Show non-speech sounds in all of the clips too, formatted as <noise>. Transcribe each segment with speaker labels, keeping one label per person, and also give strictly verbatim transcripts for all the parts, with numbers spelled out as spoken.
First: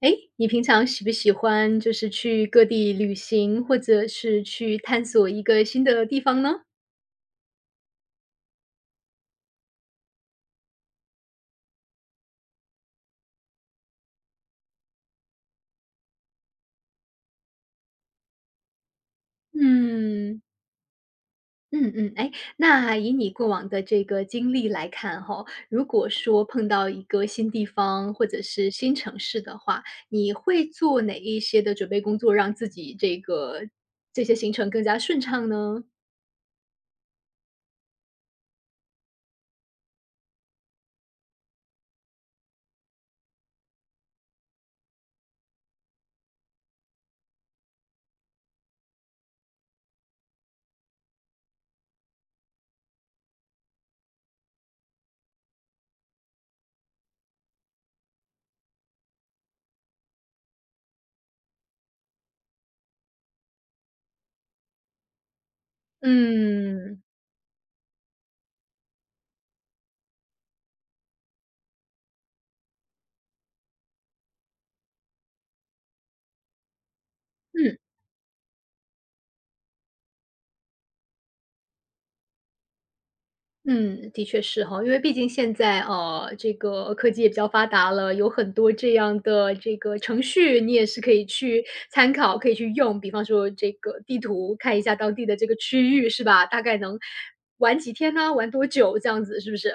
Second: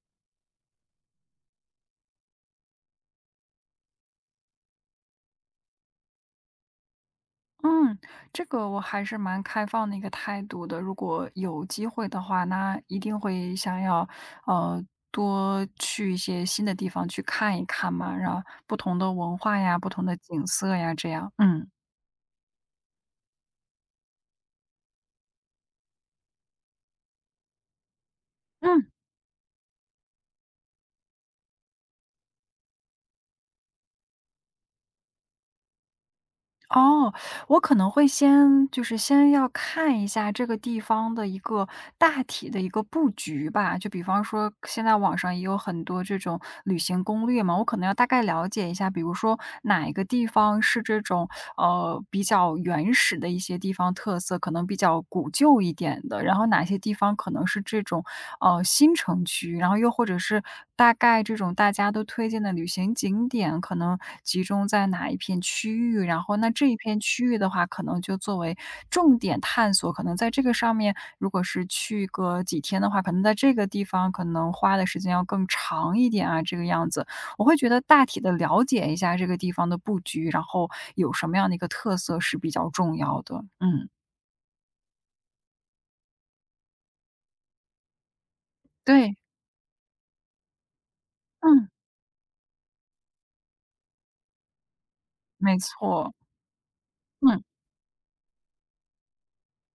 Speaker 1: 哎，你平常喜不喜欢就是去各地旅行，或者是去探索一个新的地方呢？
Speaker 2: 嗯，这个我还是蛮开放的一个态度的。如果有机会的话，那一定会想要，呃，多去一些新的地方去看一看嘛，然后不同的文化呀、不同的
Speaker 1: 嗯，
Speaker 2: 景色呀，这样。嗯。
Speaker 1: 嗯嗯，哎，那以你过往的这个经历来看哈，如果说碰到一个新地方或者是
Speaker 2: 嗯。
Speaker 1: 新城市的话，你会做哪一些的准备工作，让自己这个这些行程更加顺畅呢？
Speaker 2: 哦，我可能会先就是先要看一下这个地方的一个大体的一个布局吧，就比方说现在网上也有很多这种旅行攻略嘛，我可能要大概了解一下，比如说哪一个地方是这种呃比较原始的一些地方特色，可能比较古旧一点的，然后哪些地方可能是这种呃新城区，然后又或者是大概这种大家都推荐的旅行景点可能集中在哪一片区域，然后那这一片
Speaker 1: 嗯，
Speaker 2: 区域的话，可能就作为重点探索，可能在这个上面，如果是去个几天的话，可能在这个地方可能花的时间要更长一点啊，这个样子。我会觉
Speaker 1: 嗯
Speaker 2: 得大体的了解一下这个地方的布局，然后有什么样的一个特色是比较重要的。嗯，
Speaker 1: 嗯，的确是哈，因为毕竟现在，呃，这个科技也比较发达了，有很多这
Speaker 2: 对，
Speaker 1: 样的这个程序，你也是可以去
Speaker 2: 嗯，
Speaker 1: 参考、可以去用。比方说这个地图，看一下当地的这个
Speaker 2: 没
Speaker 1: 区域，
Speaker 2: 错，
Speaker 1: 是吧？大概能
Speaker 2: 嗯。
Speaker 1: 玩几天呢？玩多久？这样子是不是？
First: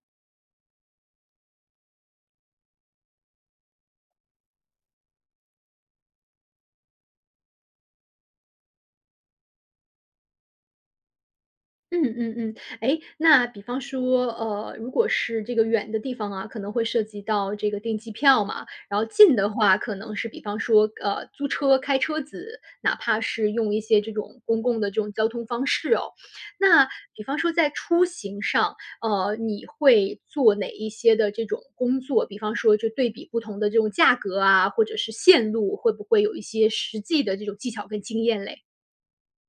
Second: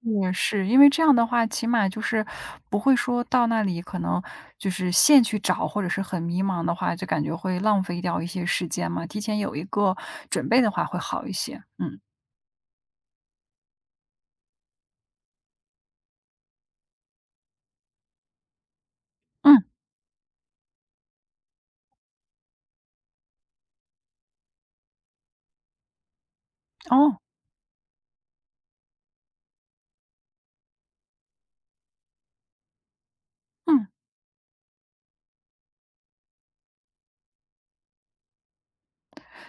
Speaker 2: 也是，因为这样的话，起码就是不会说到那里可能就是现去找，或者是很迷茫的话，就感觉会浪费掉一些时间嘛。提前有一个准备的话会好一些。嗯，
Speaker 1: 嗯嗯嗯，哎，那比方说，呃，如果是这个远的地方啊，可能会涉及到这个订机票嘛，然后近的
Speaker 2: 嗯，
Speaker 1: 话可能是比方说，呃，租车、开车子，哪怕是用一些这种公共的这种交通方式哦。那
Speaker 2: 哦，
Speaker 1: 比方说在出行上，呃，你会做哪一些的这种工作？比方说就对比不同的这
Speaker 2: 嗯。
Speaker 1: 种价格啊，或者是线路，会不会有一些实际的这种技巧跟经验嘞？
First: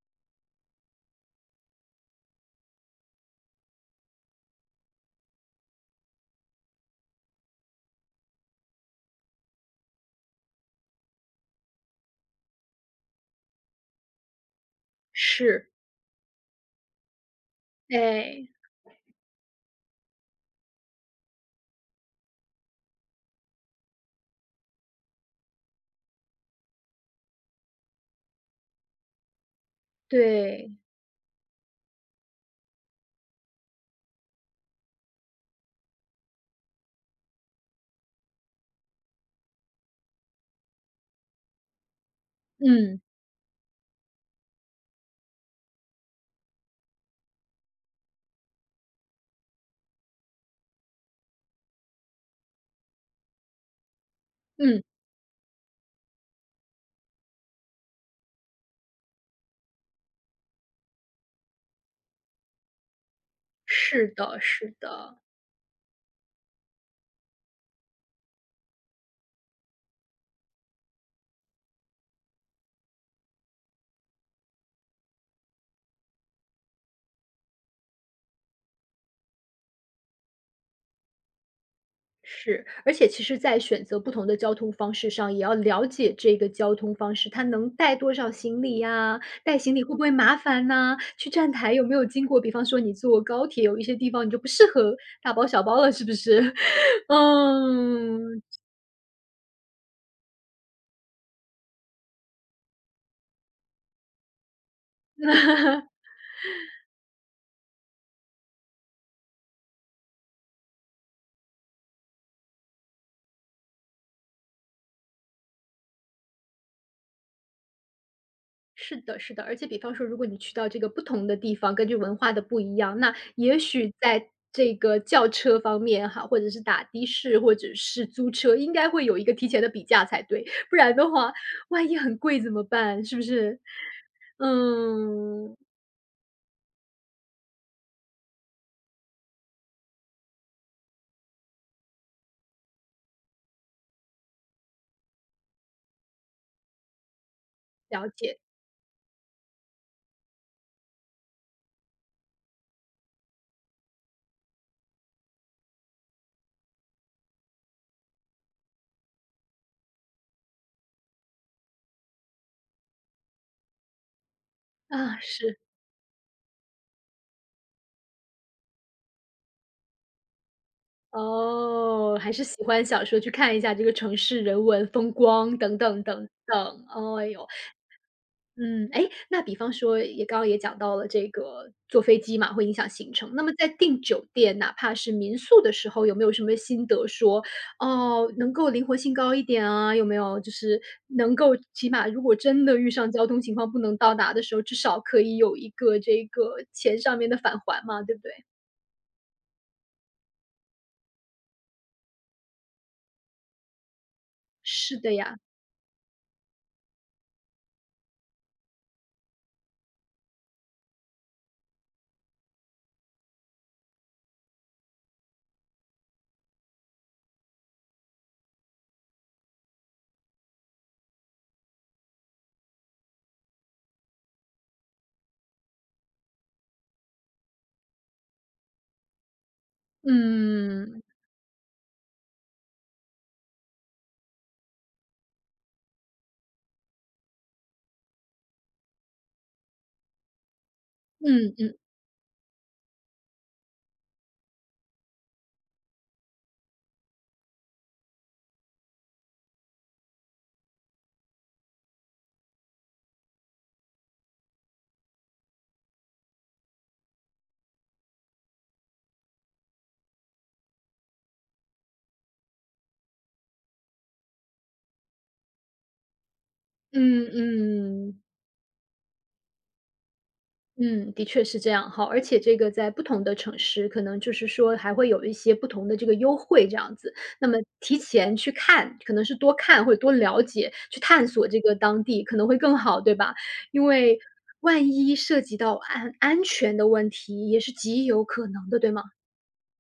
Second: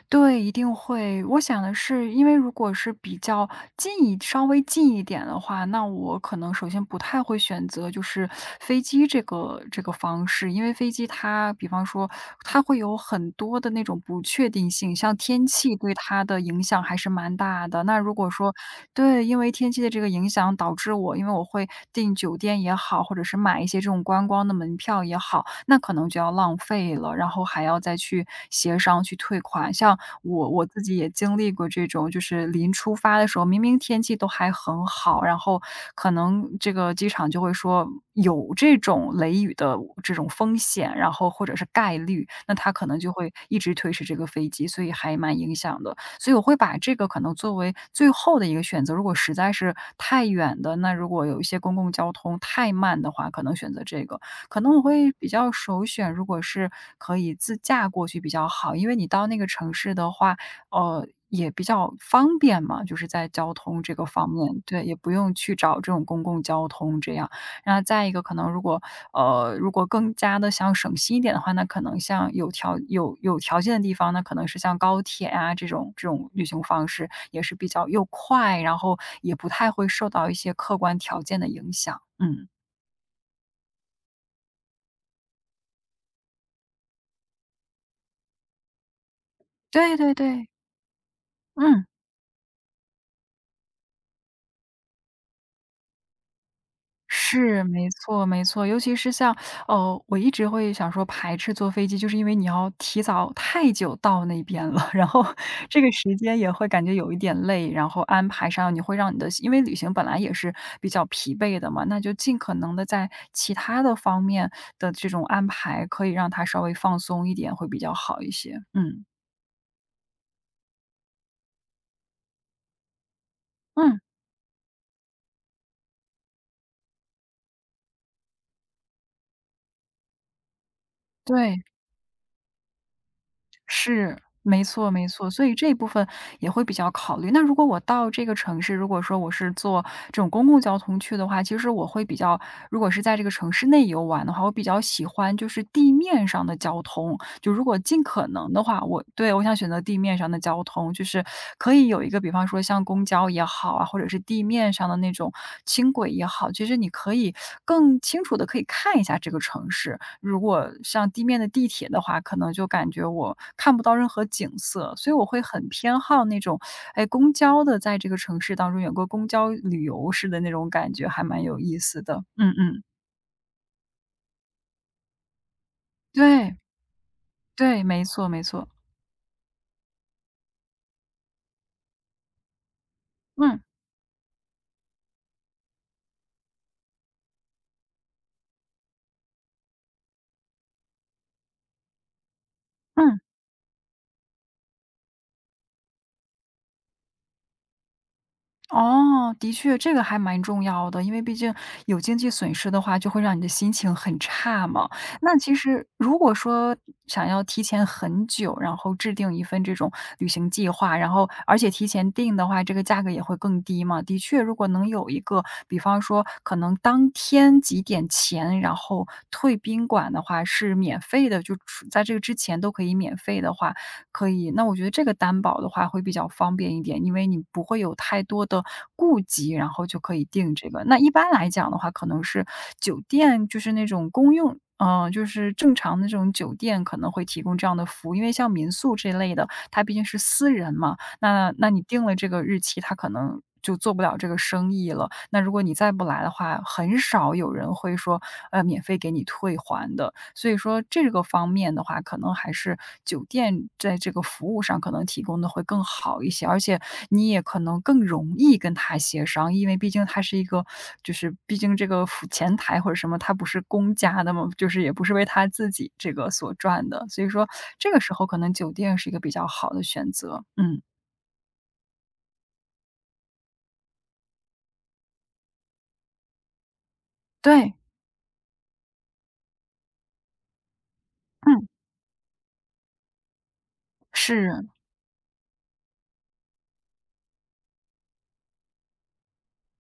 Speaker 2: 对，一定会。我想的是，因为如果是比较近一稍微近一点的话，那我可能首先不太会选择就是飞机这个这个方式，因为飞机它比方说它会有很多的那种不确定性，像天
Speaker 1: 是，
Speaker 2: 气对它的影响还是蛮大的。那如果
Speaker 1: 哎，
Speaker 2: 说对，因为天气的这个影响，导致我因为我会订酒店也好，或者是买一些这种观光的门票也好，那可能就要浪费了，然后还要再去协商去退款。像我我
Speaker 1: 对，
Speaker 2: 自己也经历过这种，就是临出发的时候，明明天气都还很好，然后可能这个机场就会说有这种雷雨的这种风险，然后或者是概率，那他可能
Speaker 1: 嗯。
Speaker 2: 就会一直推迟这个飞机，所以还蛮影响的。所以我会把这个可能作为最后的一个选择。如果实在是太远的，那如果有一些公共交通太慢的话，可能选择这个。可能我
Speaker 1: 嗯，
Speaker 2: 会比较首选，如果是可以自驾过去比较好，因为你到那个城市的话，呃，也比较方便嘛，就是在交通这个
Speaker 1: 是
Speaker 2: 方
Speaker 1: 的，
Speaker 2: 面，
Speaker 1: 是
Speaker 2: 对，也不
Speaker 1: 的，
Speaker 2: 用去找这种公共交通这样。然后再一个可能如果呃，如果更加的想省心一点的话，那可能像有条有有条件的地方，那可能是像高铁啊这种这种旅行方式，也是比较又快，然后也不太会受到一些客观条件的影响，嗯。
Speaker 1: 是。而且其实在选择不同的交通方式上，也要了解这个交通方式，它能带多少行李呀？带行李会
Speaker 2: 对
Speaker 1: 不会
Speaker 2: 对
Speaker 1: 麻
Speaker 2: 对，
Speaker 1: 烦呐？去站台有
Speaker 2: 嗯。
Speaker 1: 没有经过比方说你坐高铁，有一些地方你就不适合大包小包了，是不是？<laughs>
Speaker 2: 是，没错
Speaker 1: 嗯。
Speaker 2: 没错。尤其是像，哦，我一直会想说排斥坐飞机，就是因为你要提早太久到那边了，<laughs> 然后这个时间也会感觉有一点累，然后安排上你会让你的因为旅行本来也是比较疲惫的嘛，那就尽可能的在其他的方面的这种安排，可以让它稍微放松一点，会比较好一些。
Speaker 1: 是
Speaker 2: 嗯，
Speaker 1: 的，是的，而且比方说，如果你去到这个不同的地方，根据文化的不一样，那也许
Speaker 2: 嗯，
Speaker 1: 在这个轿车方面哈，或者是打的士，或者是租车，应该会有一个提前的比价才对，不然的话，
Speaker 2: 对。
Speaker 1: 万一很贵怎么办？是不是？
Speaker 2: 是，没错没错，所以
Speaker 1: 嗯，
Speaker 2: 这一部分也会比较考虑。那如果我到这个城市，如果说我是坐这种公共交通去的话，其实我会比较如果是在这个城市内游玩的话，我比较喜欢就是地面上的交通。就如果尽
Speaker 1: 了
Speaker 2: 可
Speaker 1: 解
Speaker 2: 能的话，我对，我想选择地面上的交通，就是可以有一个比方说像公交也好啊，或者是地面上的那种轻轨也好，其实你可以更清楚的可以看一下这个城市。如果像地面的地铁的话，可能就感觉我看不到任何景色，所以
Speaker 1: 啊，
Speaker 2: 我会
Speaker 1: 是
Speaker 2: 很偏好那种，哎，公交的在这个城市当中有个公交旅游似的那种感觉，还蛮有意思
Speaker 1: 哦，
Speaker 2: 的。
Speaker 1: 还是
Speaker 2: 嗯
Speaker 1: 喜
Speaker 2: 嗯，
Speaker 1: 欢小说去看一下这个城市人文风光等等等
Speaker 2: 对，
Speaker 1: 等。哦，哎呦，
Speaker 2: 对，没错没错，
Speaker 1: 嗯，哎，那比方说也刚刚也讲到了这个坐飞机嘛，会影响行程。那么
Speaker 2: 嗯
Speaker 1: 在订酒店，哪怕是民宿的时候，有没有什么心得说，哦，能够灵活性高一点啊？有没有就是能够起码如果真的遇上
Speaker 2: 嗯。
Speaker 1: 交通情况不能到达的时候，至少可以有一个这个钱上面的返还嘛，对不对？
Speaker 2: 哦，的确，这个还蛮重要的，因为毕竟有经济损失的话，就会让你的心情很差嘛。
Speaker 1: 是的
Speaker 2: 那
Speaker 1: 呀，
Speaker 2: 其实如果说想要提前很久，然后制定一份这种旅行计划，然后而且提前定的话，这个价格也会更低嘛。的确，如果能有一个，比方说可能当天几点前，然后退宾馆的话是免费的，就出在这个之前都可以免费的话，可以那我觉得这个担保的话会比较方便一点，因为你不会有太多的顾及，然后就可以定这个。那
Speaker 1: 嗯，
Speaker 2: 一般来讲的话，可能是酒店，就是那种公用嗯，就是正常的这种酒店可能会提供这样的服务，因为像民宿这类的，它毕竟是私人嘛，那那
Speaker 1: 嗯
Speaker 2: 你定了这个日期，他可能就做不了这个生意了。那如果你再不来的话，很少有人会说，呃，免费给你退还的。所以说这个方面的话，可能还是酒店在这个服务上可能提供的会更好一些，而且你也可能更容易跟他协商，因为毕竟他是一个，就是毕竟这个服前台或者什么，他不是公家的嘛，就是也不是为他自己这个所赚的，所
Speaker 1: 嗯
Speaker 2: 以说这个
Speaker 1: 嗯
Speaker 2: 时
Speaker 1: 嗯。
Speaker 2: 候可能酒店是一个比较好的选择，嗯。
Speaker 1: 嗯，的确是这样哈，而且这个在不同的城市，可能就是说还会有一些不同的这个优惠这样子。那么
Speaker 2: 对，
Speaker 1: 提前去看，可能是多看或者多了解，去探索这
Speaker 2: 嗯，
Speaker 1: 个当地可能会更好，对吧？因为
Speaker 2: 是，
Speaker 1: 万一涉及到安安全的问题，也是极有可能的，对吗？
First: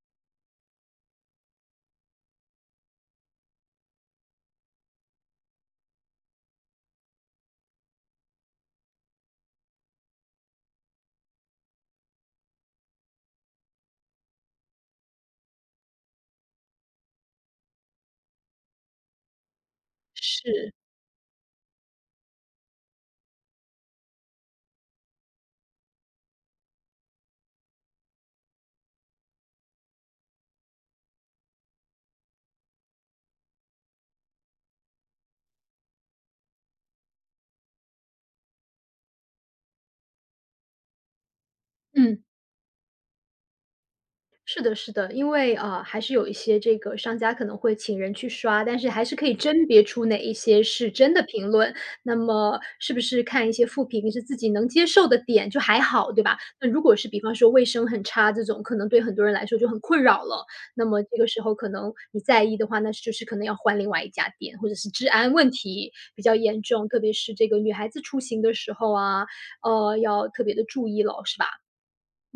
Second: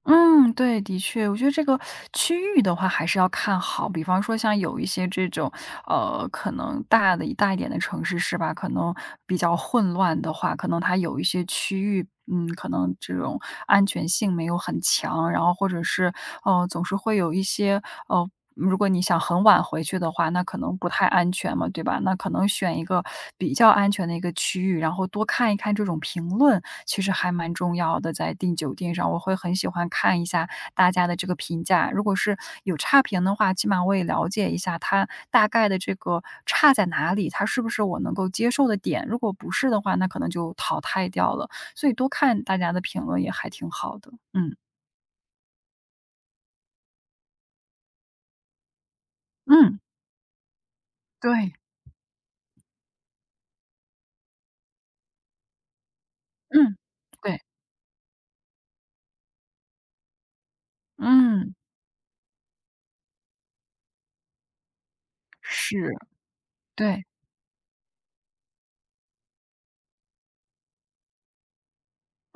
Speaker 2: 嗯，对，的确，我觉得这个区域的话还是要看好，比方说像有一些这种，呃，可能大的大一点的城市是吧？可能比较混乱的话，可能它有一些区域，嗯，可能这种安全性没有很强，然后或者是，呃，总是会有一些，呃，如果你想很晚回去的话，那可
Speaker 1: 是，
Speaker 2: 能不太安全嘛，对吧？那可能选一个比较安全的一个区域，然后多看一看这种评论，其实还蛮重要的，在订酒店上，我会很喜欢看一下大家的这个评价。如果是有差评的话，起码我也了解一下它大概的这个差在哪里，它是不是我能够接受的点。如果不是的话，那可能就淘汰掉了。所以多
Speaker 1: 嗯。
Speaker 2: 看大家的评论也还挺好的。嗯，
Speaker 1: 是的，是的，因为呃，还是有一些这个商家可能会请人去刷，但是还是可以甄
Speaker 2: 嗯，
Speaker 1: 别出哪一些是真的评
Speaker 2: 对，
Speaker 1: 论。那么是不是看一些负评是自己能接受的点就还好，对吧？那
Speaker 2: 嗯，
Speaker 1: 如果是比方
Speaker 2: 对，
Speaker 1: 说卫生很差这种，可能对很多人来说就很困扰了。那么这个时
Speaker 2: 嗯，
Speaker 1: 候可能你在意的话，那就是可能要换另外一家店，或者是治安问
Speaker 2: 是，
Speaker 1: 题比较严重，特
Speaker 2: 对。
Speaker 1: 别是这个女孩子出行的时候啊，呃，要特别的注意了，是吧？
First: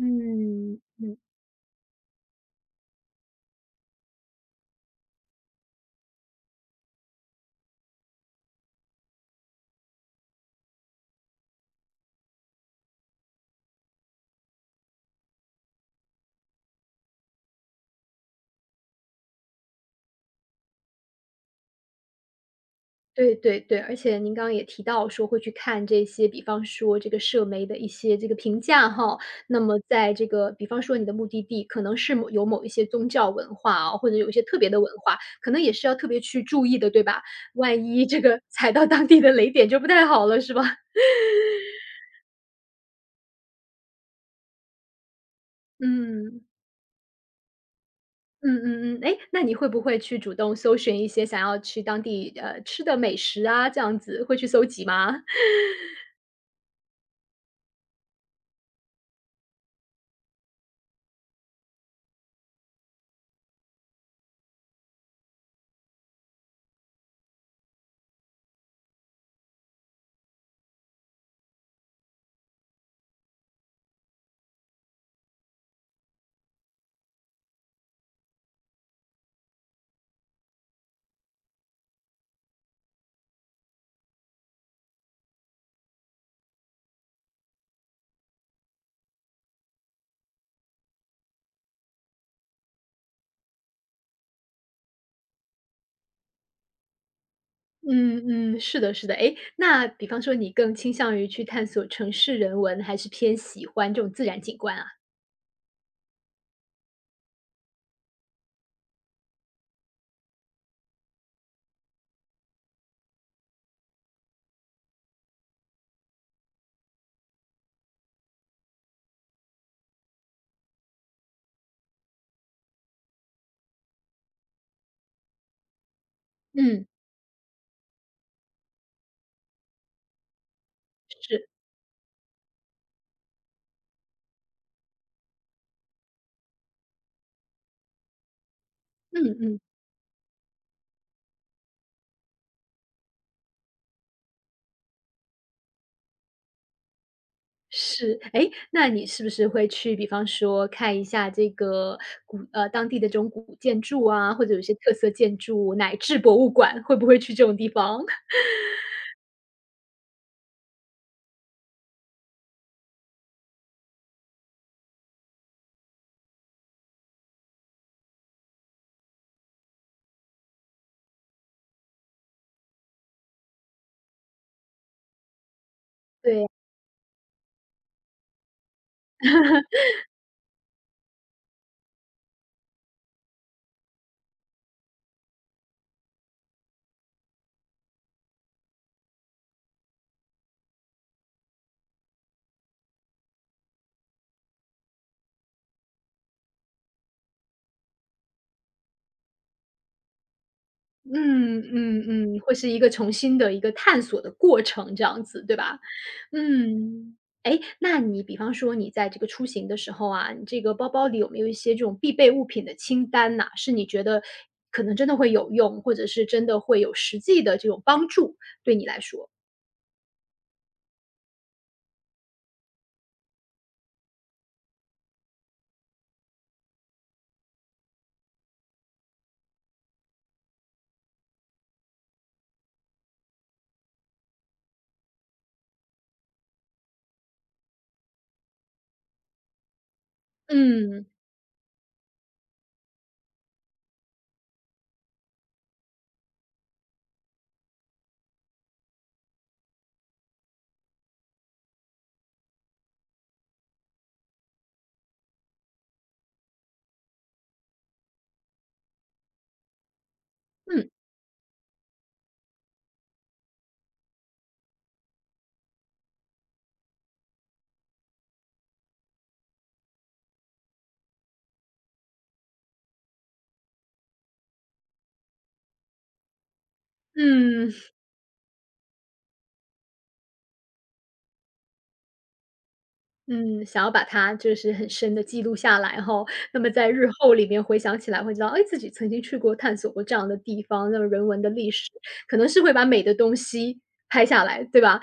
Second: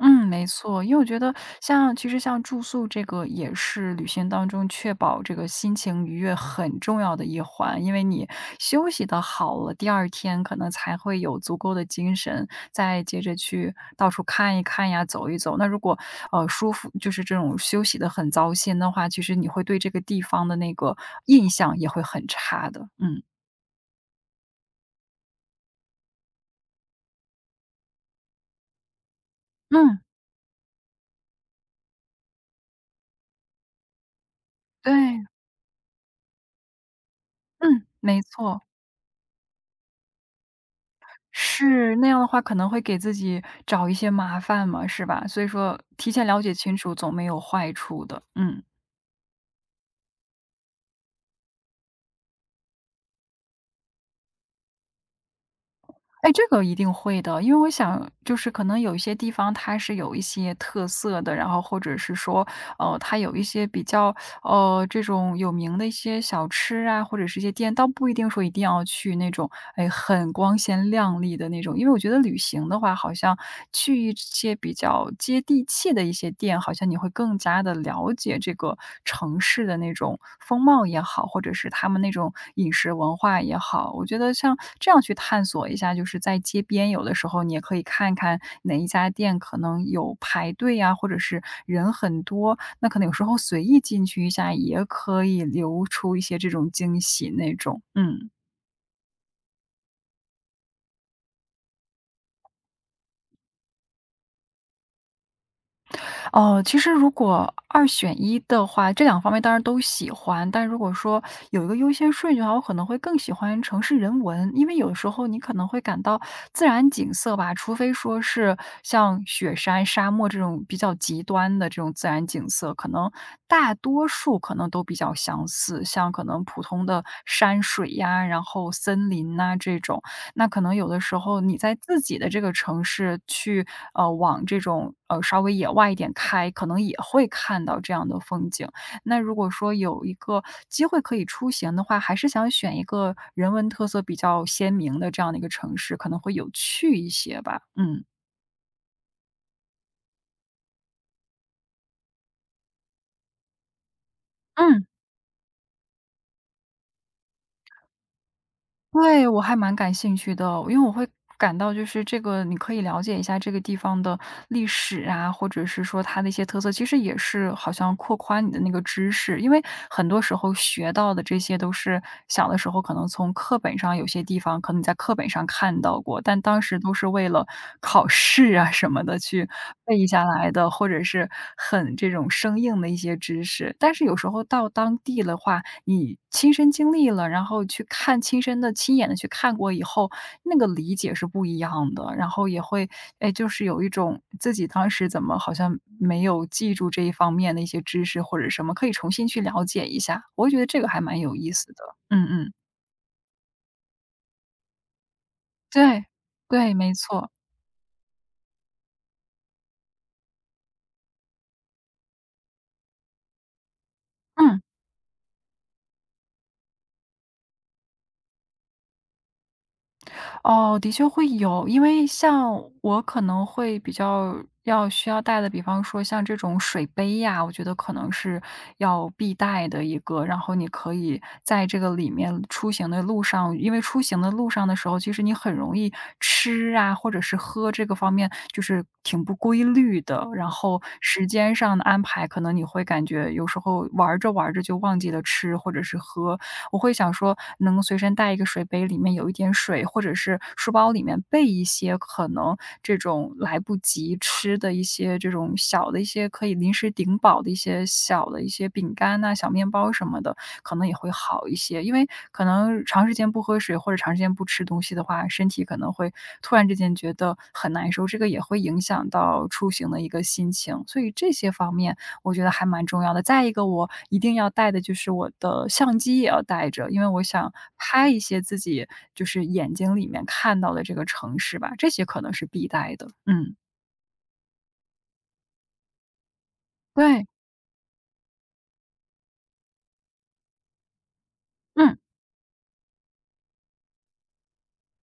Speaker 2: 嗯，没错，因为我觉
Speaker 1: 嗯。
Speaker 2: 得像其实像住宿这个也是旅行当中确保这个心情愉悦很重要的一环，因为你休息的好了，第二天可能才会有足够的精神，再接着去到处看一看呀，走一走。那如果呃舒服，就是这种休息的很糟心的话，其实你会对这个地方的那个印象也会很差的。嗯
Speaker 1: 对对对，而且您刚刚也提到说会去看这些，比方说这个社媒的一些这个评价哈。那么
Speaker 2: 嗯，
Speaker 1: 在这个比方说你的目的地可能是某有某一些宗教文化啊，或者有一些特别的
Speaker 2: 对，
Speaker 1: 文化，可能也是要特别去注意的，对吧？万
Speaker 2: 嗯，
Speaker 1: 一
Speaker 2: 没
Speaker 1: 这个 <laughs>
Speaker 2: 错。
Speaker 1: 踩到当地的雷点就不太好了，是吧？<laughs>
Speaker 2: 是，那样的话可能会给自己找一些麻烦嘛，是吧？所以说提前了
Speaker 1: 嗯。
Speaker 2: 解清楚总没有坏处的，
Speaker 1: 嗯
Speaker 2: 嗯。
Speaker 1: 嗯嗯，哎，那你会不会去主动搜寻一些想要去当地，呃，吃的美食啊，这样子会去搜集吗？
Speaker 2: 哎，这个一定会的，因为我想就是可能有一些地方它是有一些特色的，然后或者是说，呃，它有一些比较呃，这种有名的一些小吃啊，或者是一些店，倒不一定说一定要去那种，哎，很光鲜亮丽的那种。因为我觉得旅行的话，好像去一些比较接地气的一些店，好像你会更加的了解这个城市的那种风貌也好，或者是他们那种饮食文化也好。我觉得像这样去探索一下，就是在街边，有的时候你也可以看看哪一家店可能有排队呀，或者是人很多，那可能有时候随意进去一下，也可以留出一些这种惊喜那种，嗯。
Speaker 1: 嗯嗯，是的，是的。哎，那比方说你更倾向于去探索城市人文，还是偏喜欢这种自然景观啊？
Speaker 2: 哦，其实如果二选一的话，这两方面当然都喜欢，但如果说有一个优先顺序的话，我可能会更喜欢城市人文。因为有的时候你可能会感到自然景色吧，除非说是像雪山、沙漠这种比较极端的这种自然景色，可能大多数可能都比较相似，像可能普通
Speaker 1: 嗯，
Speaker 2: 的山水呀，然后森林呐这种。那可能有的时候
Speaker 1: 是，
Speaker 2: 你在自己的这个城市去，呃，往这种，呃，稍微野外一点开，可能也会看到这样的风景。那
Speaker 1: 嗯
Speaker 2: 如果
Speaker 1: 嗯，
Speaker 2: 说有一个机会可以出行的话，还是想选一个人文特色比较鲜明的这样的一个城市，可能会有趣一些吧，嗯。
Speaker 1: 是。哎，那你是不是会去比方说看一下这个古呃，当地的这种古建筑啊，或者有一些
Speaker 2: 嗯。
Speaker 1: 特色建筑，乃至博物馆，会不会去这种地方？<laughs>
Speaker 2: 对，我还蛮感兴趣的，因为我会感到就是这个你可以了解一下这个地方的历史啊，或者是说它的一些特色，其实也是好像扩宽你的那个知识，因为很多时候学到的这些都是小的时候可能从课本上有些地方可能你在课本上看到过，但
Speaker 1: 对
Speaker 2: 当时都是为了考试啊什么的去背下来的，或者是很这种生硬的一些知识。但是有时候到当地的话，你亲身经历了，然后去看亲身的、亲眼的去看过以后，那个理解是不一样的。然后也会，哎，就是有一种自己当时怎么好像没有记住这一方面的一些知识或者什么，可以重新去了解一下。我会觉得这个还蛮有意
Speaker 1: 嗯
Speaker 2: 思的。嗯
Speaker 1: 嗯嗯，
Speaker 2: 嗯，
Speaker 1: 会是一个重新的一个探索的过程，这样子，对吧？
Speaker 2: 对，对，没
Speaker 1: 嗯，
Speaker 2: 错，
Speaker 1: 哎，那你比方说你在这个出行的时候啊，你这个包包里有没有一些这种必备物品的清单呐？是你觉得
Speaker 2: 嗯。
Speaker 1: 可能真的会有用，或者是真的会有实际的这种帮助，对你来说？
Speaker 2: 哦，的确会有，因为像我可能会比较要需要带的，比方说像这种水杯呀，我觉得可能是要必带的一个。然后你可以在这个里面出行的路上，因为出行的路上的时候，其实你很容易吃啊，或者是喝这个方面就是挺不规律的。然后
Speaker 1: 嗯，
Speaker 2: 时间上的安排，可能你会感觉有时候玩着玩着就忘记了吃或者是喝，我会想说能随身带一个水杯，里面有一点水，或者是书包里面备一些可能这种来不及吃的一些这种小的一些可以临时顶饱的一些小的一些饼干呐、小面包什么的，可能
Speaker 1: 嗯，
Speaker 2: 也会好一些。因为可能长时间不喝水或者长时间不吃东西的话，身体可能会突然之间觉得很难受，这个也会影响到出行的一个心情。所以这些方面我觉得还蛮重要的。再一个我一定要带的就是我的相机也要带着，因为我想
Speaker 1: 嗯。
Speaker 2: 拍一些自己就是眼睛里面看到的这个城市吧，这些可能是必带的。嗯，
Speaker 1: 嗯，想要把它就是很深的记录下来哈，那么在日
Speaker 2: 对，
Speaker 1: 后里面回想起来会知道，哎，自己曾经去过、探索过这样的地方，那么人文的历史，
Speaker 2: 嗯。
Speaker 1: 可能是会把美的东西拍下来，对吧？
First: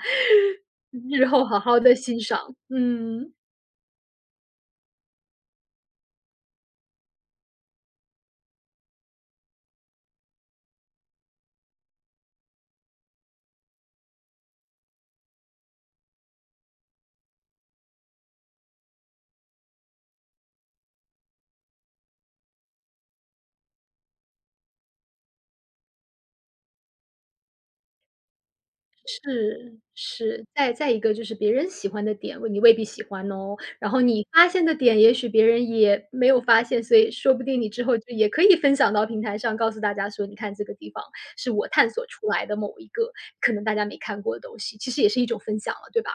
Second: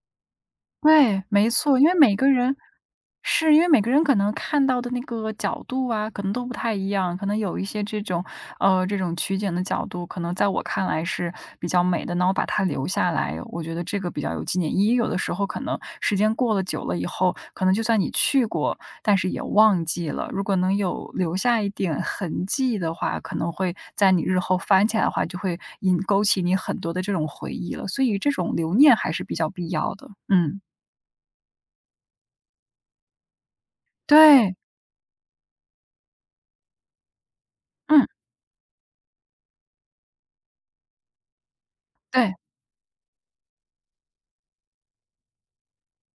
Speaker 1: <laughs>
Speaker 2: 对，
Speaker 1: 日后
Speaker 2: 没
Speaker 1: 好
Speaker 2: 错，
Speaker 1: 好
Speaker 2: 因为
Speaker 1: 的
Speaker 2: 每
Speaker 1: 欣
Speaker 2: 个
Speaker 1: 赏，
Speaker 2: 人
Speaker 1: 嗯。
Speaker 2: 是因为每个人可能看到的那个角度啊，可能都不太一样。可能有一些这种，呃，这种取景的角度，可能在我看来是比较美的，那我把它留下来，我觉得这个比较有纪念意义。有的时候可能时间过了久了以后，可能就算你去过，但是也忘记了。如果能有留下一点痕迹的话，可能会在你日后翻起来的话，就会引勾起你很多的这种回忆了。所以这种留念还是比较必
Speaker 1: 是，
Speaker 2: 要的。
Speaker 1: 是，
Speaker 2: 嗯。
Speaker 1: 再再一个就是别人喜欢的点，你未必喜欢哦，然后你发
Speaker 2: 对，
Speaker 1: 现的点，也许别人也没有发现，所以说不定你之后就
Speaker 2: 嗯，
Speaker 1: 也可以分享到平台上，告诉大家说，你看这个地方是我探索出
Speaker 2: 对，
Speaker 1: 来的某一个可能大家没看过的东西，其实也是一种分享了，对吧？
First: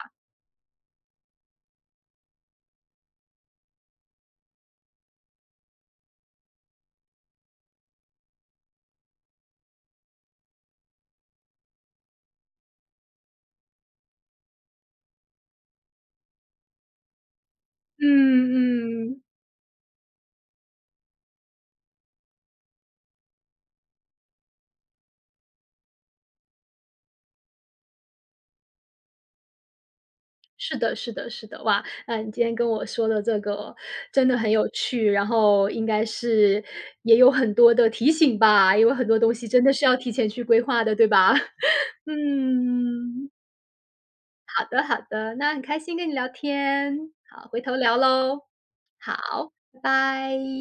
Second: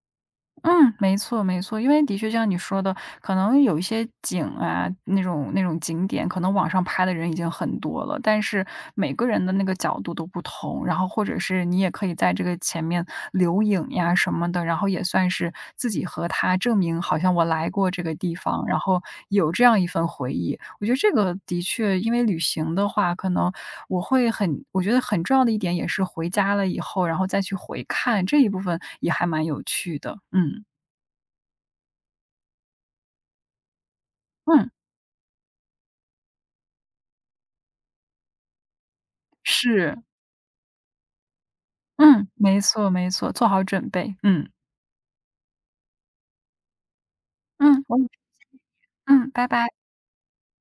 Speaker 2: 嗯，没错没错。因为的确就像你说的，可能有一些景啊，那种那种景点，可能网上拍的人已经很多了，但是每个人的那个角度都不同，然后或者是你也可以在这个前面留影呀什么的，然后也算是自己和他证明好像我来过这个地方，然后
Speaker 1: 嗯嗯，
Speaker 2: 有这样一份回忆。我觉得这个的确，因为旅行的话，可能我会很我觉得很重要的一点也是回家了以后，然后再去回看这一部分也还蛮有趣的。嗯，
Speaker 1: 是的，是的，是的，哇，那你今天跟我说的这个真的很有
Speaker 2: 嗯，
Speaker 1: 趣，然后应该是也有很多的提醒吧，因为很多东西真的是要
Speaker 2: 是，
Speaker 1: 提前去规划的，对吧？<laughs>
Speaker 2: 嗯，没错没
Speaker 1: 嗯，
Speaker 2: 错，做好准备。嗯，
Speaker 1: 好的好的，那很开心跟你聊天，好，回头
Speaker 2: 嗯，
Speaker 1: 聊
Speaker 2: 我也是
Speaker 1: 喽。
Speaker 2: 嗯，拜
Speaker 1: 好，
Speaker 2: 拜。
Speaker 1: 拜拜。